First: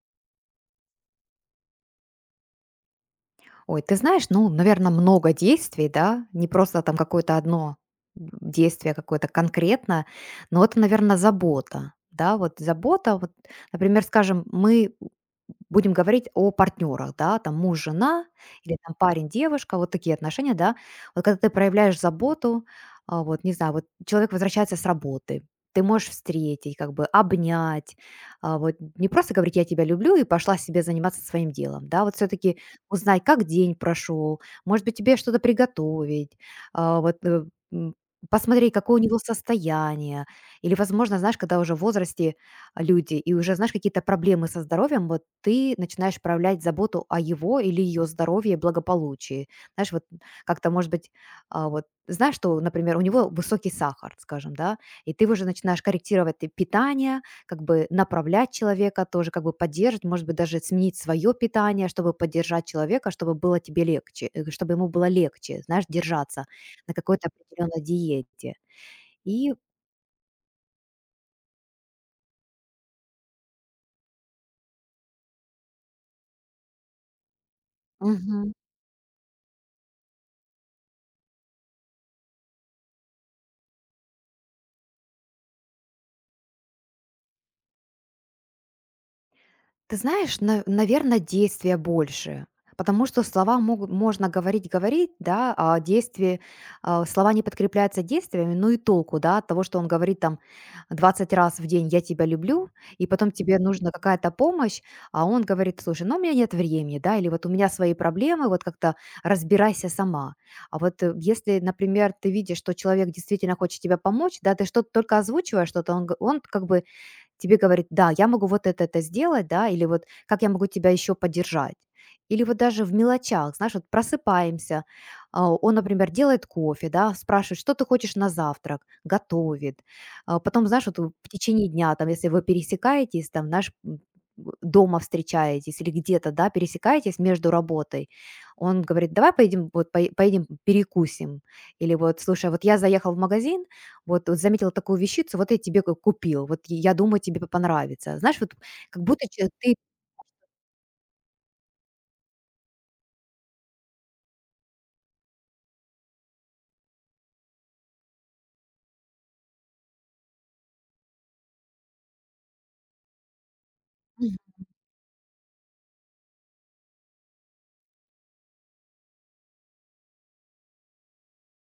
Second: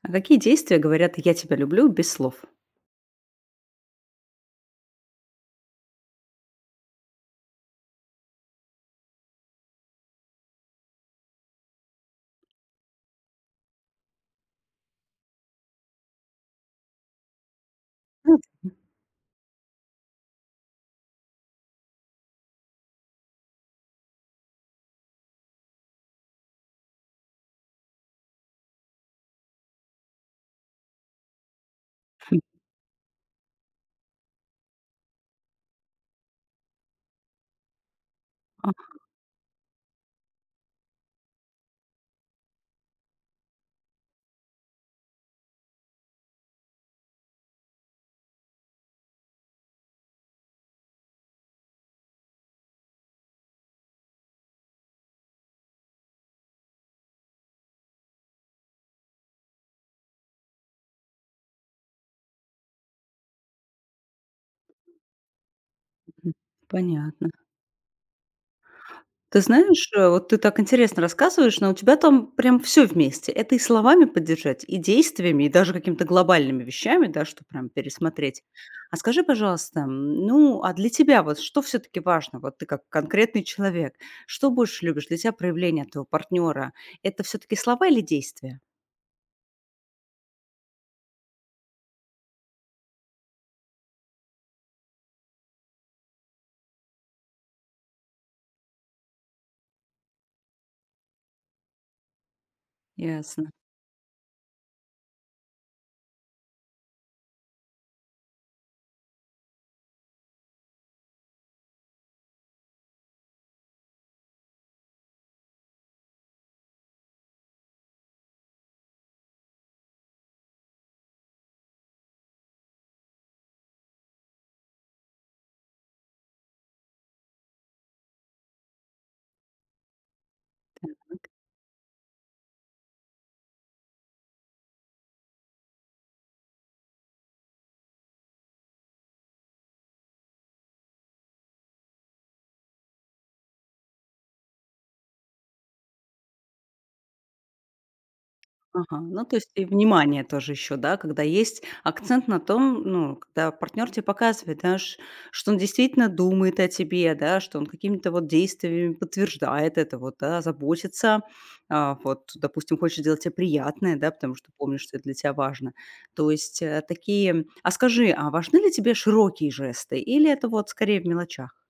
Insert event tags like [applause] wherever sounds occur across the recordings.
А какие действия говорят "я тебя люблю" без слов? Ой, ты знаешь, ну, наверное, много действий, да, не просто там какое-то одно действие какое-то конкретно, но это, наверное, забота, да, вот забота, вот, например, скажем, мы будем говорить о партнерах, да, там муж, жена Ну да. или там парень, девушка, вот такие отношения, да. Вот когда ты проявляешь заботу, вот не знаю, вот человек возвращается с работы, ты можешь встретить, как бы обнять, вот не просто говорить я тебя люблю и пошла себе заниматься своим делом, да, вот все-таки узнать, как день прошел, может быть тебе что-то приготовить, а, вот э, м, посмотреть, какое у него состояние, или, возможно, знаешь, когда уже в возрасте люди, и уже, знаешь, какие-то проблемы со здоровьем, вот ты начинаешь проявлять заботу о его или ее здоровье и благополучии. Знаешь, вот как-то, может быть, вот знаешь, что, например, у него высокий сахар, скажем, да, и ты уже начинаешь корректировать и питание, как бы направлять человека тоже, как бы поддерживать, может быть, даже сменить свое питание, чтобы поддержать человека, чтобы было тебе легче, чтобы ему было легче, знаешь, Ага, держаться на какой-то понятно. определенной диете. Ты И. знаешь, вот ты так интересно рассказываешь, но у тебя там прям все вместе. Это и словами поддержать, и действиями, и даже какими-то глобальными вещами, да, что прям пересмотреть. Мгм. А скажи, пожалуйста, ну, а для тебя вот что все таки важно? Вот ты как конкретный человек, что больше любишь для тебя проявление от твоего партнера – это все таки слова или действия? Ты знаешь, на наверно, действия больше, потому что слова могут можно говорить, да, а слова не подкрепляются действиями, ну и толку, да, от того, что он говорит там 20 раз в день: «Я тебя люблю», и потом Ясно. тебе нужна какая-то помощь, а он говорит: «Слушай, ну, у меня нет времени», да, или вот: «У меня свои проблемы, вот как-то разбирайся сама». А вот, если, например, ты видишь, что человек действительно хочет тебе помочь, да, ты что-то только озвучиваешь что-то, он как бы тебе говорит: «Да, я могу вот это сделать, да», или вот: «Как я могу тебя еще поддержать?» Или вот даже в мелочах, знаешь, вот просыпаемся, он, например, делает кофе, да, спрашивает, что ты хочешь на завтрак, готовит. А, потом, знаешь, вот в течение дня, там, если вы пересекаетесь, там, знаешь, дома встречаетесь или где-то, да, пересекаетесь между работой, он говорит: «Давай поедем, вот поедем перекусим». Или вот: «Слушай, а вот я заехал в магазин, вот заметила такую вещицу, вот я тебе ку купил, вот и я думаю, тебе п понравится. Знаешь, вот Ага, как ну, будто то че есть и ты». внимание тоже еще, да, когда есть акцент на том, ну, когда партнер тебе показывает, да, что он действительно думает о тебе, да, что он какими-то вот действиями подтверждает это, вот, да, заботится, вот, допустим, хочет сделать тебе приятное, да, потому Мгм. что помнишь, что это для тебя важно. То есть такие... А скажи, а важны ли тебе широкие жесты или это вот скорее в мелочах?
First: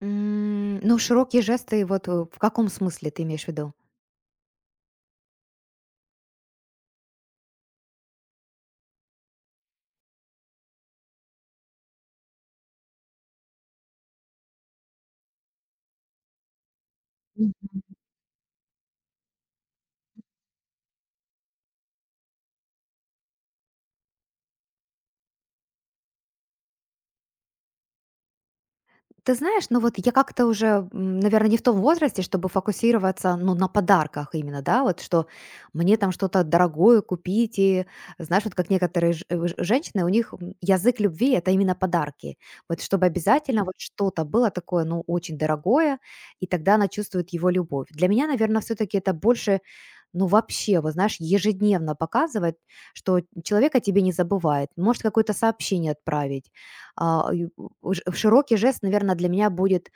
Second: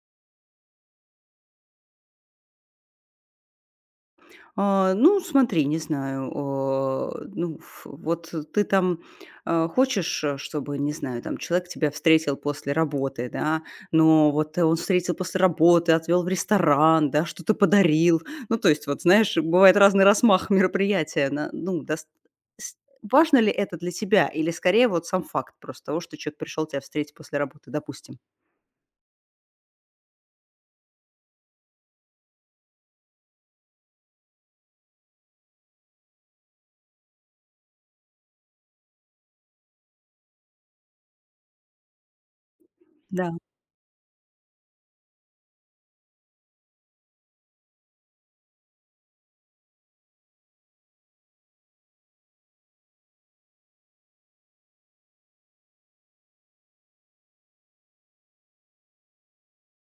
Ну, широкие жесты, вот в каком смысле ты имеешь в виду? А, ну, смотри, не знаю, о, ну, вот ты там хочешь, чтобы, не знаю, там человек тебя встретил после работы, да, но вот он встретил после работы, отвел в ресторан, да, что-то подарил. Ну, то есть, вот, знаешь, бывает разный размах мероприятия. Ну, с- важно ли это для тебя? Или скорее вот сам факт просто того, что человек пришел тебя встретить после работы, допустим? Ты знаешь, ну вот я как-то уже, наверное, не в том возрасте, чтобы фокусироваться, ну, на подарках именно, да, вот что мне там что-то дорогое купить, и знаешь, вот как некоторые женщины, у них, язык любви — это именно подарки, вот чтобы Да, обязательно вот что-то было такое, ну, очень дорогое, и тогда она чувствует его любовь. Для меня, наверное, все-таки это больше ну вообще, вот знаешь, ежедневно показывать, что человека тебе не забывает, может какое-то сообщение отправить, а, ю ж широкий жест, наверное, для меня будет,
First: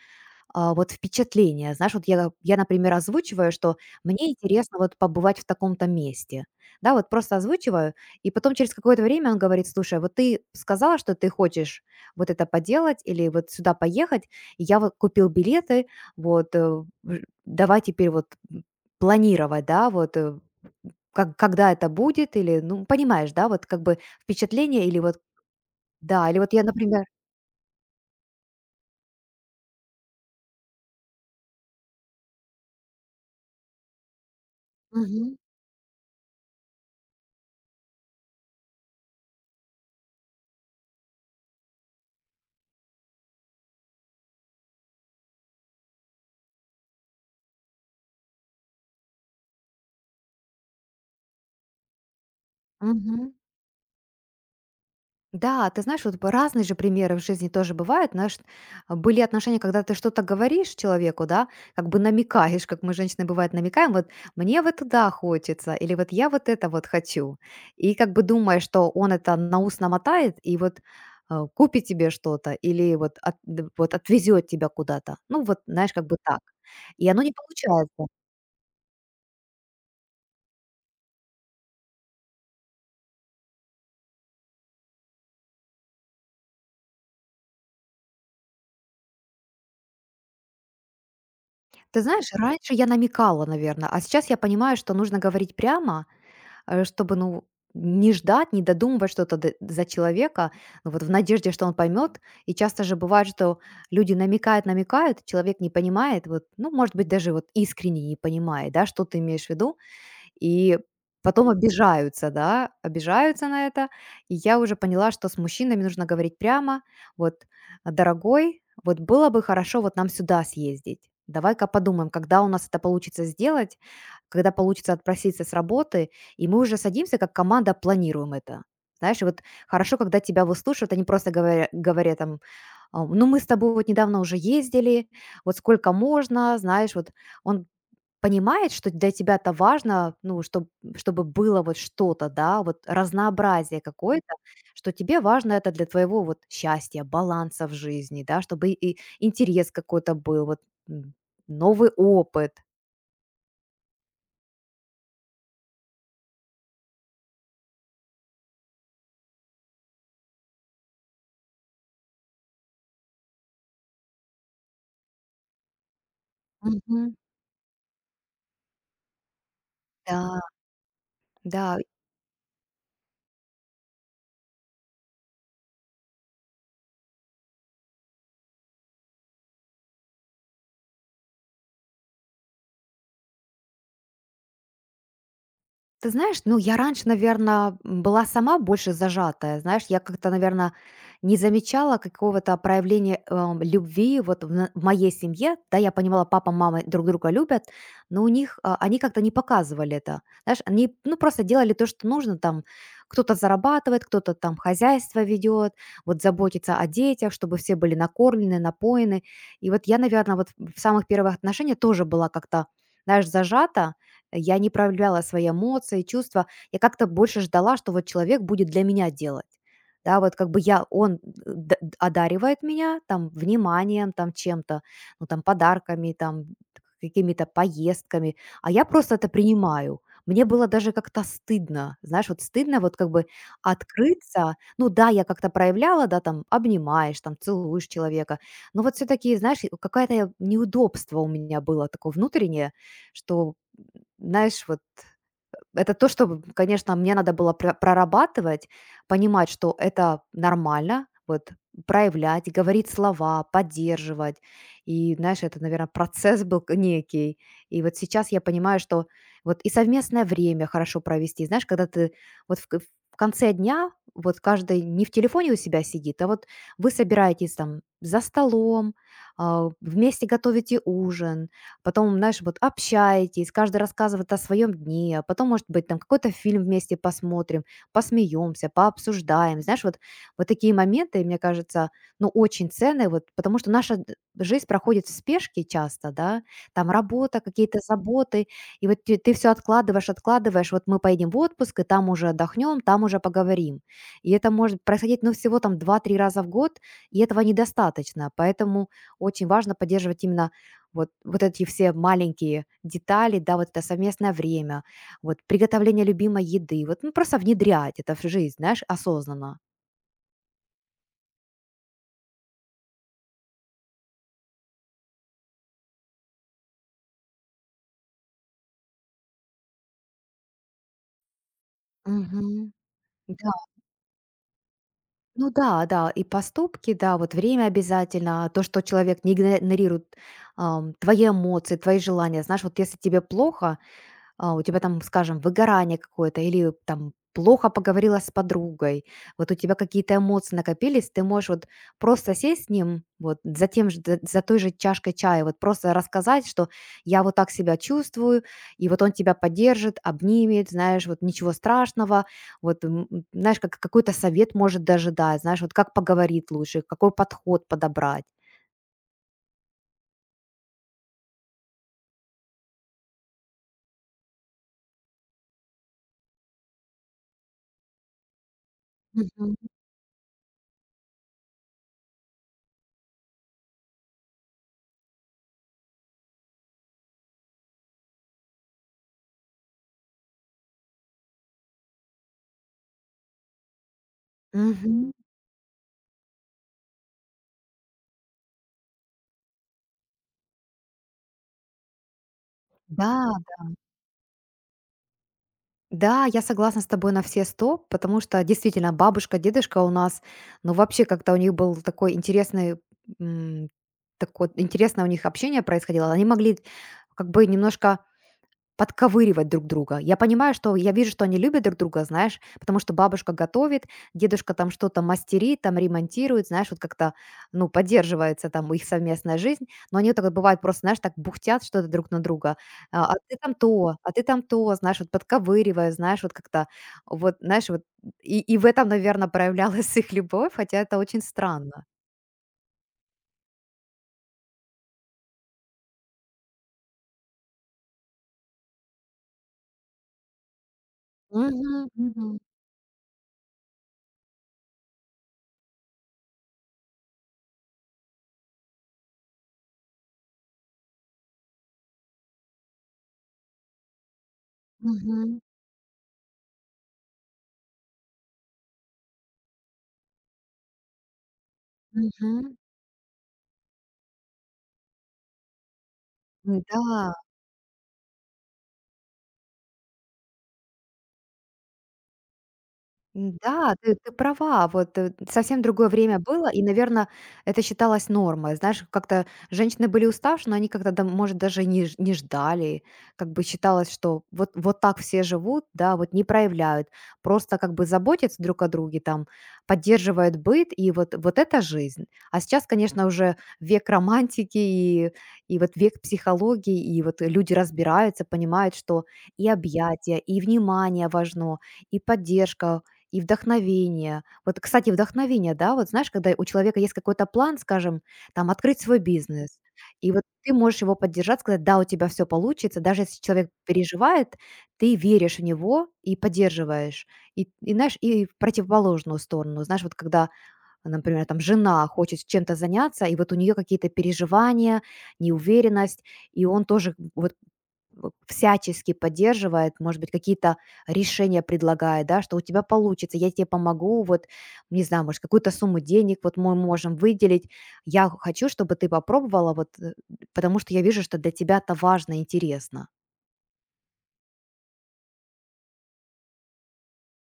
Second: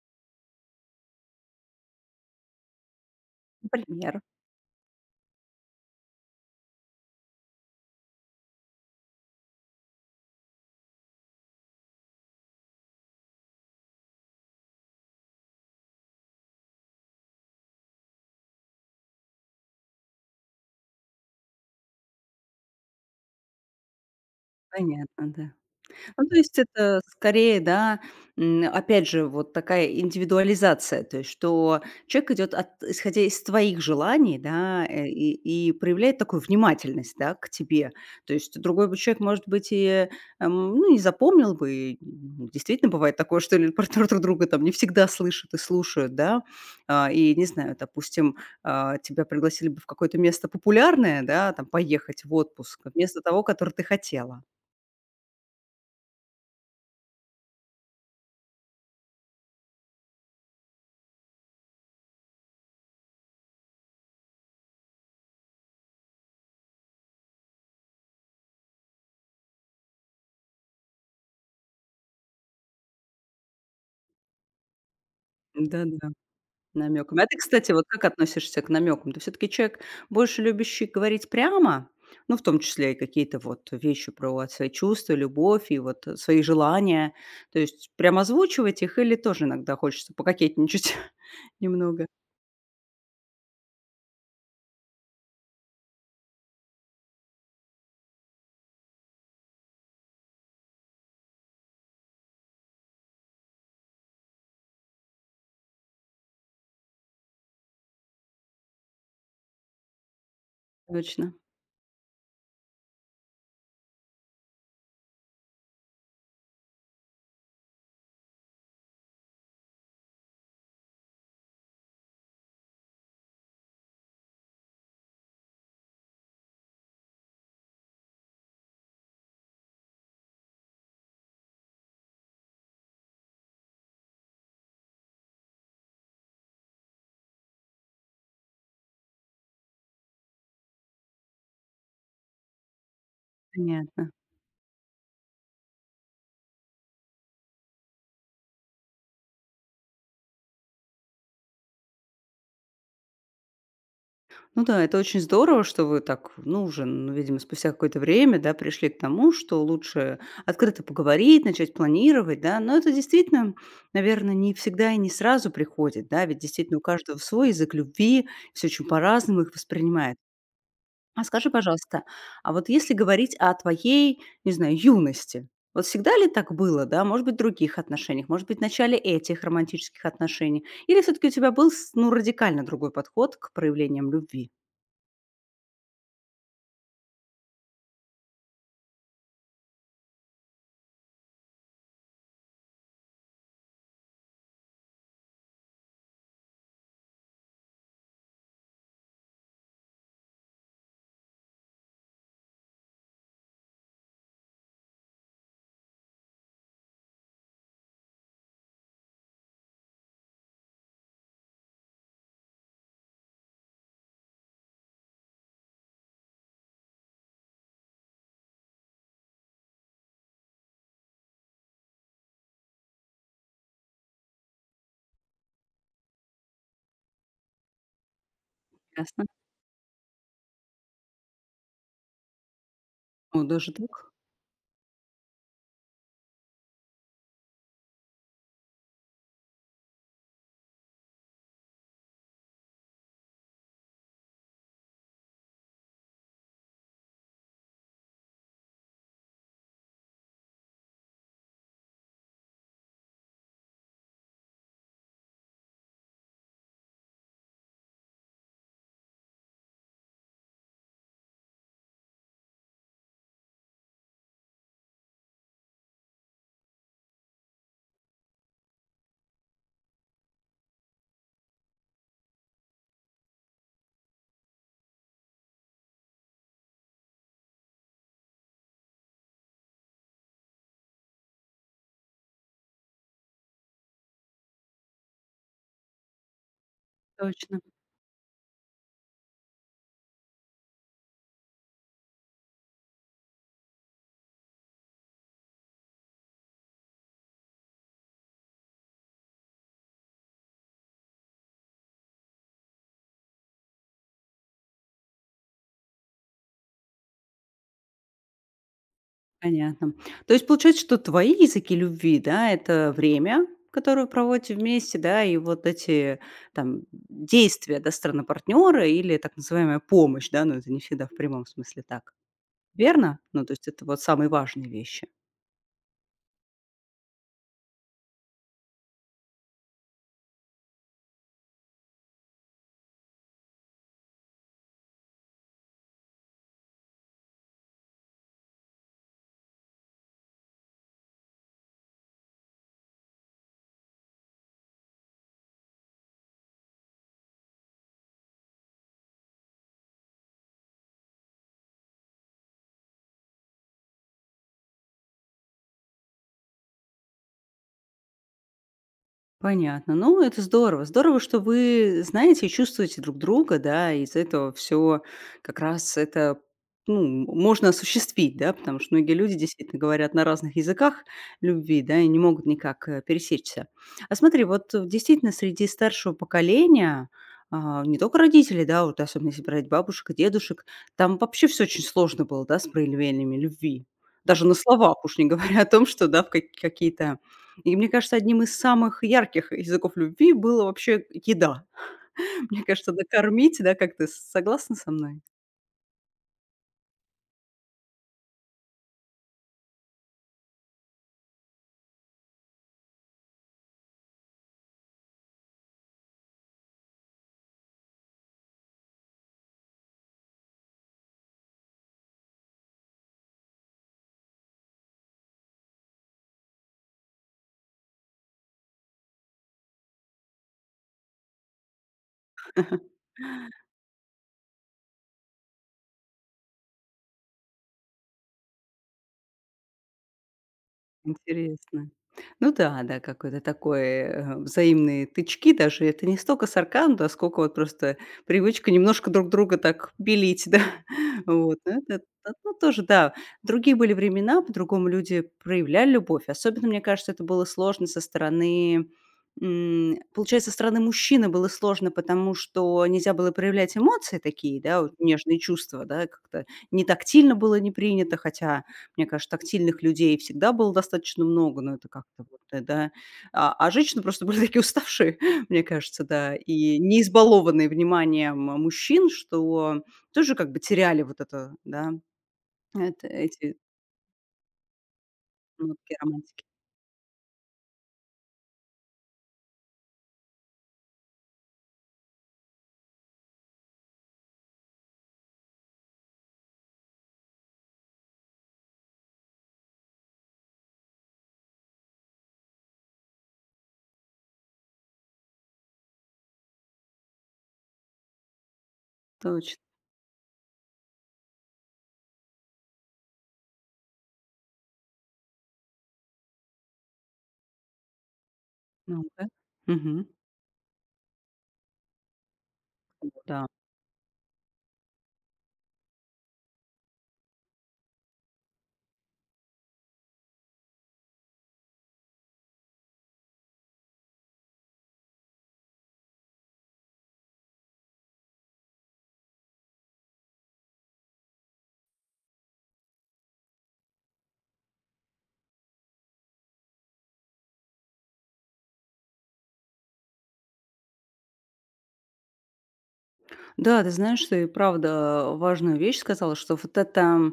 вот впечатление. Знаешь, вот я, например, озвучиваю, что например. мне интересно вот побывать в таком-то месте. Да, вот просто озвучиваю, и потом через какое-то время он говорит: «Слушай, вот ты сказала, что ты хочешь вот это поделать или вот сюда поехать. И я вот купил билеты, вот, э, в давай теперь вот, м, планировать, да, вот, как когда это будет». Или, ну, понимаешь, да, вот как бы впечатление или вот Понятно, да. Ну, да, то или вот есть я, это например. скорее, да, опять же, вот такая индивидуализация, то есть что человек идет исходя из твоих желаний, да, и проявляет такую внимательность, да, к тебе. То есть другой бы человек, может быть, и ну, не запомнил бы, действительно бывает такое, что люди про друг друга там не всегда слышат и слушают, да. А, и, не знаю, допустим, тебя пригласили бы в какое-то место популярное, да, там поехать в отпуск Мгм. вместо того, которое ты хотела. Да, ты знаешь, вот разные же примеры в жизни тоже бывают. Знаешь, были отношения, когда ты что-то говоришь человеку, да, как бы намекаешь, как мы женщины бывает намекаем, вот мне вот туда хочется, или вот я вот это вот хочу. И как бы думаешь, что он это на ус намотает и вот купит тебе что-то, или вот, вот отвезет тебя куда-то. Ну вот, знаешь, как Да-да. бы так. И оно Намёками. А не ты, кстати, вот получается. как относишься к намекам? Ты все таки человек, больше любящий говорить прямо, ну, в том числе и какие-то вот вещи про свои чувства, любовь и вот, свои желания. То есть прям озвучивать их или тоже иногда хочется пококетничать [laughs] Ты немного? знаешь, раньше я намекала, наверное, а сейчас я понимаю, что нужно говорить прямо, чтобы, ну, не ждать, не додумывать что-то за человека, ну, вот в надежде, что он поймет. И часто же бывает, что люди намекают, намекают, человек не понимает, вот, ну, может быть, даже вот искренне не понимает, да, что ты имеешь в виду, и Точно, потом обижаются, да, обижаются на это. И я уже поняла, что с мужчинами нужно говорить прямо, вот, дорогой, вот было бы хорошо вот нам сюда съездить. Давай-ка подумаем, когда у нас это получится сделать, когда получится отпроситься с работы, и мы уже садимся как команда, планируем это. Знаешь, и вот хорошо, когда тебя выслушивают, они просто говорят, там: «А, ну мы с тобой вот недавно уже ездили, вот сколько можно», знаешь, вот он понимает, что для тебя-то важно, ну, чтобы было вот что-то, да, вот разнообразие понятно. какое-то, что тебе важно это для твоего вот счастья, баланса в жизни, да, чтобы и интерес какой-то был, вот, м, новый опыт. Ну да, это очень здорово, что вы так, ну, уже, ну, видимо, спустя какое-то время, да, пришли к тому, что лучше открыто поговорить, начать планировать, да. Но это действительно, наверное, не всегда и не сразу приходит, да, ведь действительно у Мгм. каждого свой язык любви, все очень по-разному их воспринимает. Да. А скажи, Да, да. пожалуйста, а вот если говорить о твоей, не знаю, юности, вот всегда ли так было, да, может быть, в других отношениях, может быть, в начале этих романтических отношений, или все-таки у тебя был, ну, радикально другой подход к проявлениям любви? Ты знаешь, ну, я раньше, наверное, была сама больше зажатая. Знаешь, я как-то, наверное, не замечала какого-то проявления, любви вот в моей семье. Да, я понимала, папа, мама друг друга любят, но они как-то не показывали это. Знаешь, они, ну, просто делали то, что нужно там. Кто-то зарабатывает, кто-то там хозяйство ведет, вот заботится о детях, чтобы все были накормлены, напоены. И вот я, наверное, вот в самых первых отношениях тоже была как-то, знаешь, зажата. Я не проявляла свои эмоции, чувства. Я как-то больше ждала, что вот человек будет для меня делать. Да, вот как бы он одаривает меня там вниманием, там чем-то, ну там подарками, там какими-то поездками, а я просто это принимаю. Мне было даже как-то стыдно, знаешь, вот стыдно вот как бы О, даже так? открыться. Ну да, я как-то проявляла, да, там обнимаешь, там целуешь человека, но вот все-таки, знаешь, и какое-то неудобство у меня было такое внутреннее, что знаешь, вот это то, что, конечно, мне надо было прорабатывать, понимать, что это нормально, вот проявлять, говорить слова, поддерживать. И, знаешь, это, наверное, процесс был некий. И вот сейчас я понимаю, что вот и совместное время хорошо провести. Знаешь, когда ты вот в конце дня, вот каждый не в телефоне у себя сидит, а вот вы собираетесь там за столом, вместе готовите ужин, потом, знаешь, вот общаетесь, каждый рассказывает о своем дне, а потом, может быть, там какой-то фильм вместе посмотрим, посмеемся, пообсуждаем. Знаешь, вот, такие моменты, мне кажется, ну, очень ценные, вот, потому что наша жизнь проходит в спешке часто, да, там работа, Точно, какие-то заботы, и вот ты все откладываешь, откладываешь, вот мы поедем в отпуск, и там уже отдохнем, там уже поговорим. И это может происходить, ну, всего там два-три раза в год, и этого недостаточно, поэтому очень важно поддерживать именно вот, эти все маленькие детали, да, вот это совместное время, вот приготовление любимой еды, вот ну, просто внедрять это в жизнь, знаешь, осознанно. понятно. То есть получается, что твои языки любви, да, это время, которое вы проводите вместе, да, и вот эти там действия, да, стороны партнера или так называемая помощь, да, но это не всегда в прямом смысле так. Мгм. Верно? Ну, Да, то есть это вот самые важные вещи. ну да, да, и поступки, да, вот время обязательно, то, что человек не игнорирует, твои эмоции, твои желания, знаешь, вот если тебе плохо, у тебя там, скажем, выгорание какое-то или там плохо поговорила с подругой, вот у тебя какие-то эмоции накопились, ты можешь вот просто сесть с ним, вот за той же чашкой чая, вот просто рассказать, что я вот так себя чувствую, и вот он тебя поддержит, обнимет, знаешь, вот ничего страшного, вот, знаешь, как какой-то совет может даже дать, знаешь, вот как поговорить лучше, какой подход подобрать. Понятно. Ну, это здорово. Здорово, что вы знаете и чувствуете друг друга, да, и из этого все как раз это ну, можно осуществить, да, потому что многие люди Мгм. действительно говорят на разных языках любви, да, и не могут никак пересечься. А смотри, вот действительно среди старшего поколения, не только родителей, да, вот особенно если брать бабушек и дедушек, там вообще все очень сложно было, да, с проявлениями любви. Даже на словах Мгм. уж не говоря о том, что, да, в какие-то и мне кажется, одним из самых ярких языков любви было вообще еда. [laughs] Мне кажется, Да, накормить, да, как ты согласна со мной? да, я согласна с тобой на все 100, потому что действительно бабушка, дедушка у нас, ну вообще как-то у них был м, такое интересное у них общение происходило. Они могли как бы немножко подковыривать друг друга. Я понимаю, что я вижу, что они любят друг друга, знаешь, потому что бабушка готовит, дедушка там что-то мастерит, там ремонтирует, знаешь, вот как-то, ну, поддерживается там их совместная жизнь, но они вот так вот бывает просто, знаешь, так бухтят что-то друг на друга. А, ты там то, а ты там то, знаешь, вот подковыривая, знаешь, вот как-то, вот, знаешь, вот, и, в этом, наверное, проявлялась [laughs] их любовь, хотя это очень странно. Интересно. Ну да, да, какой-то такой, взаимные тычки даже. Это не столько сарказм, да, сколько вот просто привычка немножко друг друга так белить, да. [laughs] Вот, ну Мгм, это, мгм, т ну тоже, да. Другие были времена, по-другому люди проявляли любовь. Особенно, мне кажется, это было сложно со стороны, получается, со стороны мужчины было сложно, потому что нельзя было проявлять эмоции такие, да, вот мгм, нежные чувства, да, как-то не тактильно было не принято, хотя мне кажется, тактильных людей всегда было достаточно много, но это как-то вот, мгм. Да. А женщины просто были такие уставшие, [laughs] мне кажется, да, и не Да, избалованные вниманием мужчин, что тоже как бы теряли вот это, да, это, эти да, ты права. Вот, совсем другое нотки время романтики. было, и, наверное, это считалось нормой. Знаешь, как-то женщины были уставшие, но они как-то да, может, даже не ждали. Как бы считалось, что вот так все живут, да, вот не проявляют. Просто как бы заботятся друг о друге, там, поддерживают быт, и вот это жизнь. А сейчас, конечно, уже век романтики и вот век психологии, и вот люди разбираются, понимают, что и Точно. объятия, и внимание важно, и поддержка. И вдохновение. Вот, кстати, вдохновение, да, вот знаешь, когда у человека есть какой-то план, скажем, там открыть свой Ну да. бизнес, Мгм. и вот ты можешь его поддержать, сказать, да, у тебя все получится, даже если Да. человек переживает, ты веришь в него и поддерживаешь. И, знаешь, и в противоположную сторону. Знаешь, вот когда, например, там жена хочет чем-то заняться, и вот у нее какие-то переживания, неуверенность, и он тоже вот всячески поддерживает, может быть, какие-то решения предлагает, да, что у тебя получится, я тебе помогу, вот, не знаю, может, какую-то сумму денег вот мы можем выделить. Я хочу, чтобы ты попробовала, вот, потому что я вижу, что для тебя это важно, интересно. Да, ты знаешь, ты правда важную вещь сказала, что вот эта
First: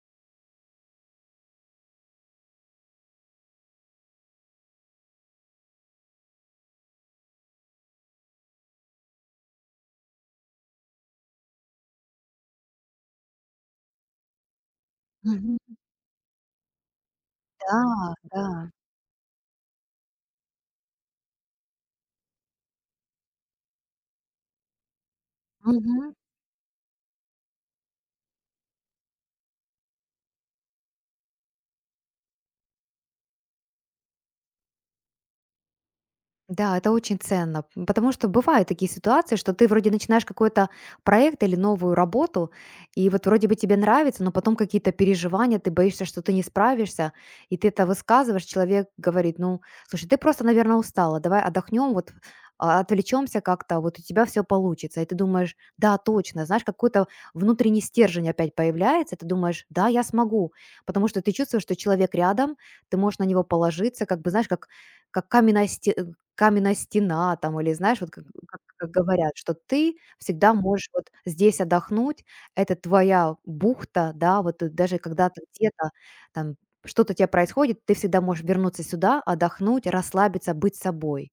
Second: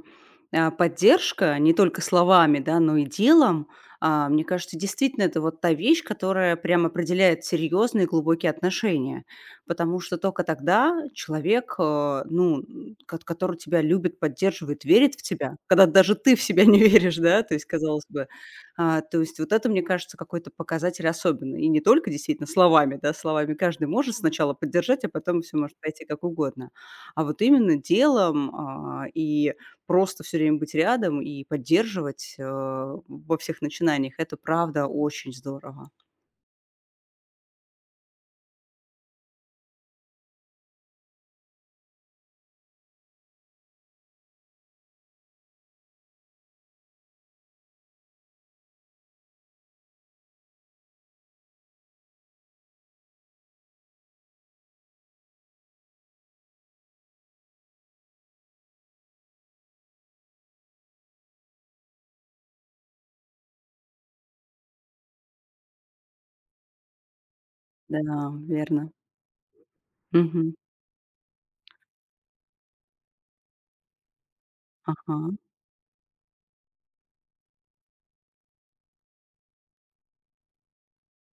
поддержка не только словами, да, но и делом, мне кажется, действительно это вот та вещь, которая прям определяет серьезные глубокие отношения. Потому что только тогда человек, ну, который тебя любит, поддерживает, верит в тебя, Мгм. когда даже ты в себя [laughs] не веришь, да, то есть, Да, казалось бы, да. То есть вот это, мне кажется, какой-то показатель особенный. И не только действительно словами, да, словами каждый может сначала поддержать, а потом все может пойти Мгм. как угодно. А вот именно делом и просто все время быть рядом и поддерживать во всех начинаниях, это правда очень здорово. Да, это очень ценно, потому что бывают такие ситуации, что ты вроде начинаешь какой-то проект или новую работу, и вот вроде бы тебе нравится, но потом какие-то переживания, ты боишься, что ты не справишься, и ты это высказываешь, человек говорит: «Ну, слушай, ты просто, наверное, устала, давай отдохнем, вот, отвлечемся как-то, вот у тебя все получится». И ты думаешь: «Да, точно», знаешь, какой-то внутренний стержень опять появляется, ты думаешь: «Да, я смогу», потому что ты чувствуешь, что человек рядом, ты можешь на него положиться, как бы, знаешь, как каменная стена там или, знаешь, Да, вот как верно. говорят, что ты всегда Мгм. можешь вот здесь отдохнуть, это твоя бухта, да, вот ты даже Ага. когда ты где-то там что-то у тя происходит, ты всегда можешь вернуться сюда, отдохнуть, расслабиться, быть собой.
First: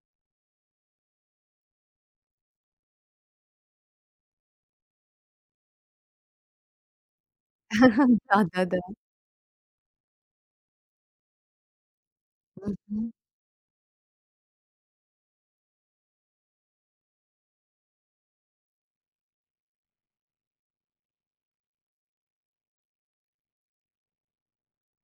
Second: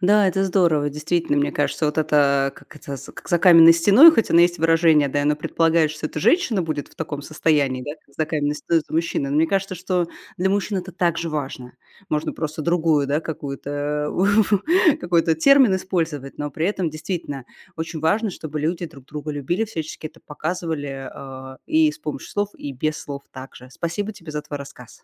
Да, это здорово. Действительно, мне кажется, вот это, как это, как за каменной стеной, хоть оно есть выражение, да, и оно предполагает, что эта женщина будет в таком состоянии, да, как [laughs] за каменной Да-да-да. стеной за мужчиной. Но мне кажется, что для мужчин это также важно. Можно просто другую, Мгм. да, какую-то, [laughs] какой-то термин использовать, но при этом действительно очень важно, чтобы люди друг друга любили, всячески это показывали и с помощью слов, и без слов также. Спасибо тебе за твой рассказ.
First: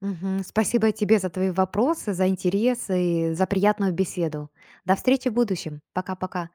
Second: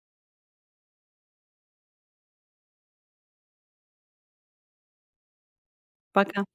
Мгм. Спасибо тебе за твои вопросы, за интерес и за приятную беседу. До встречи в будущем. Пока. Пока-пока.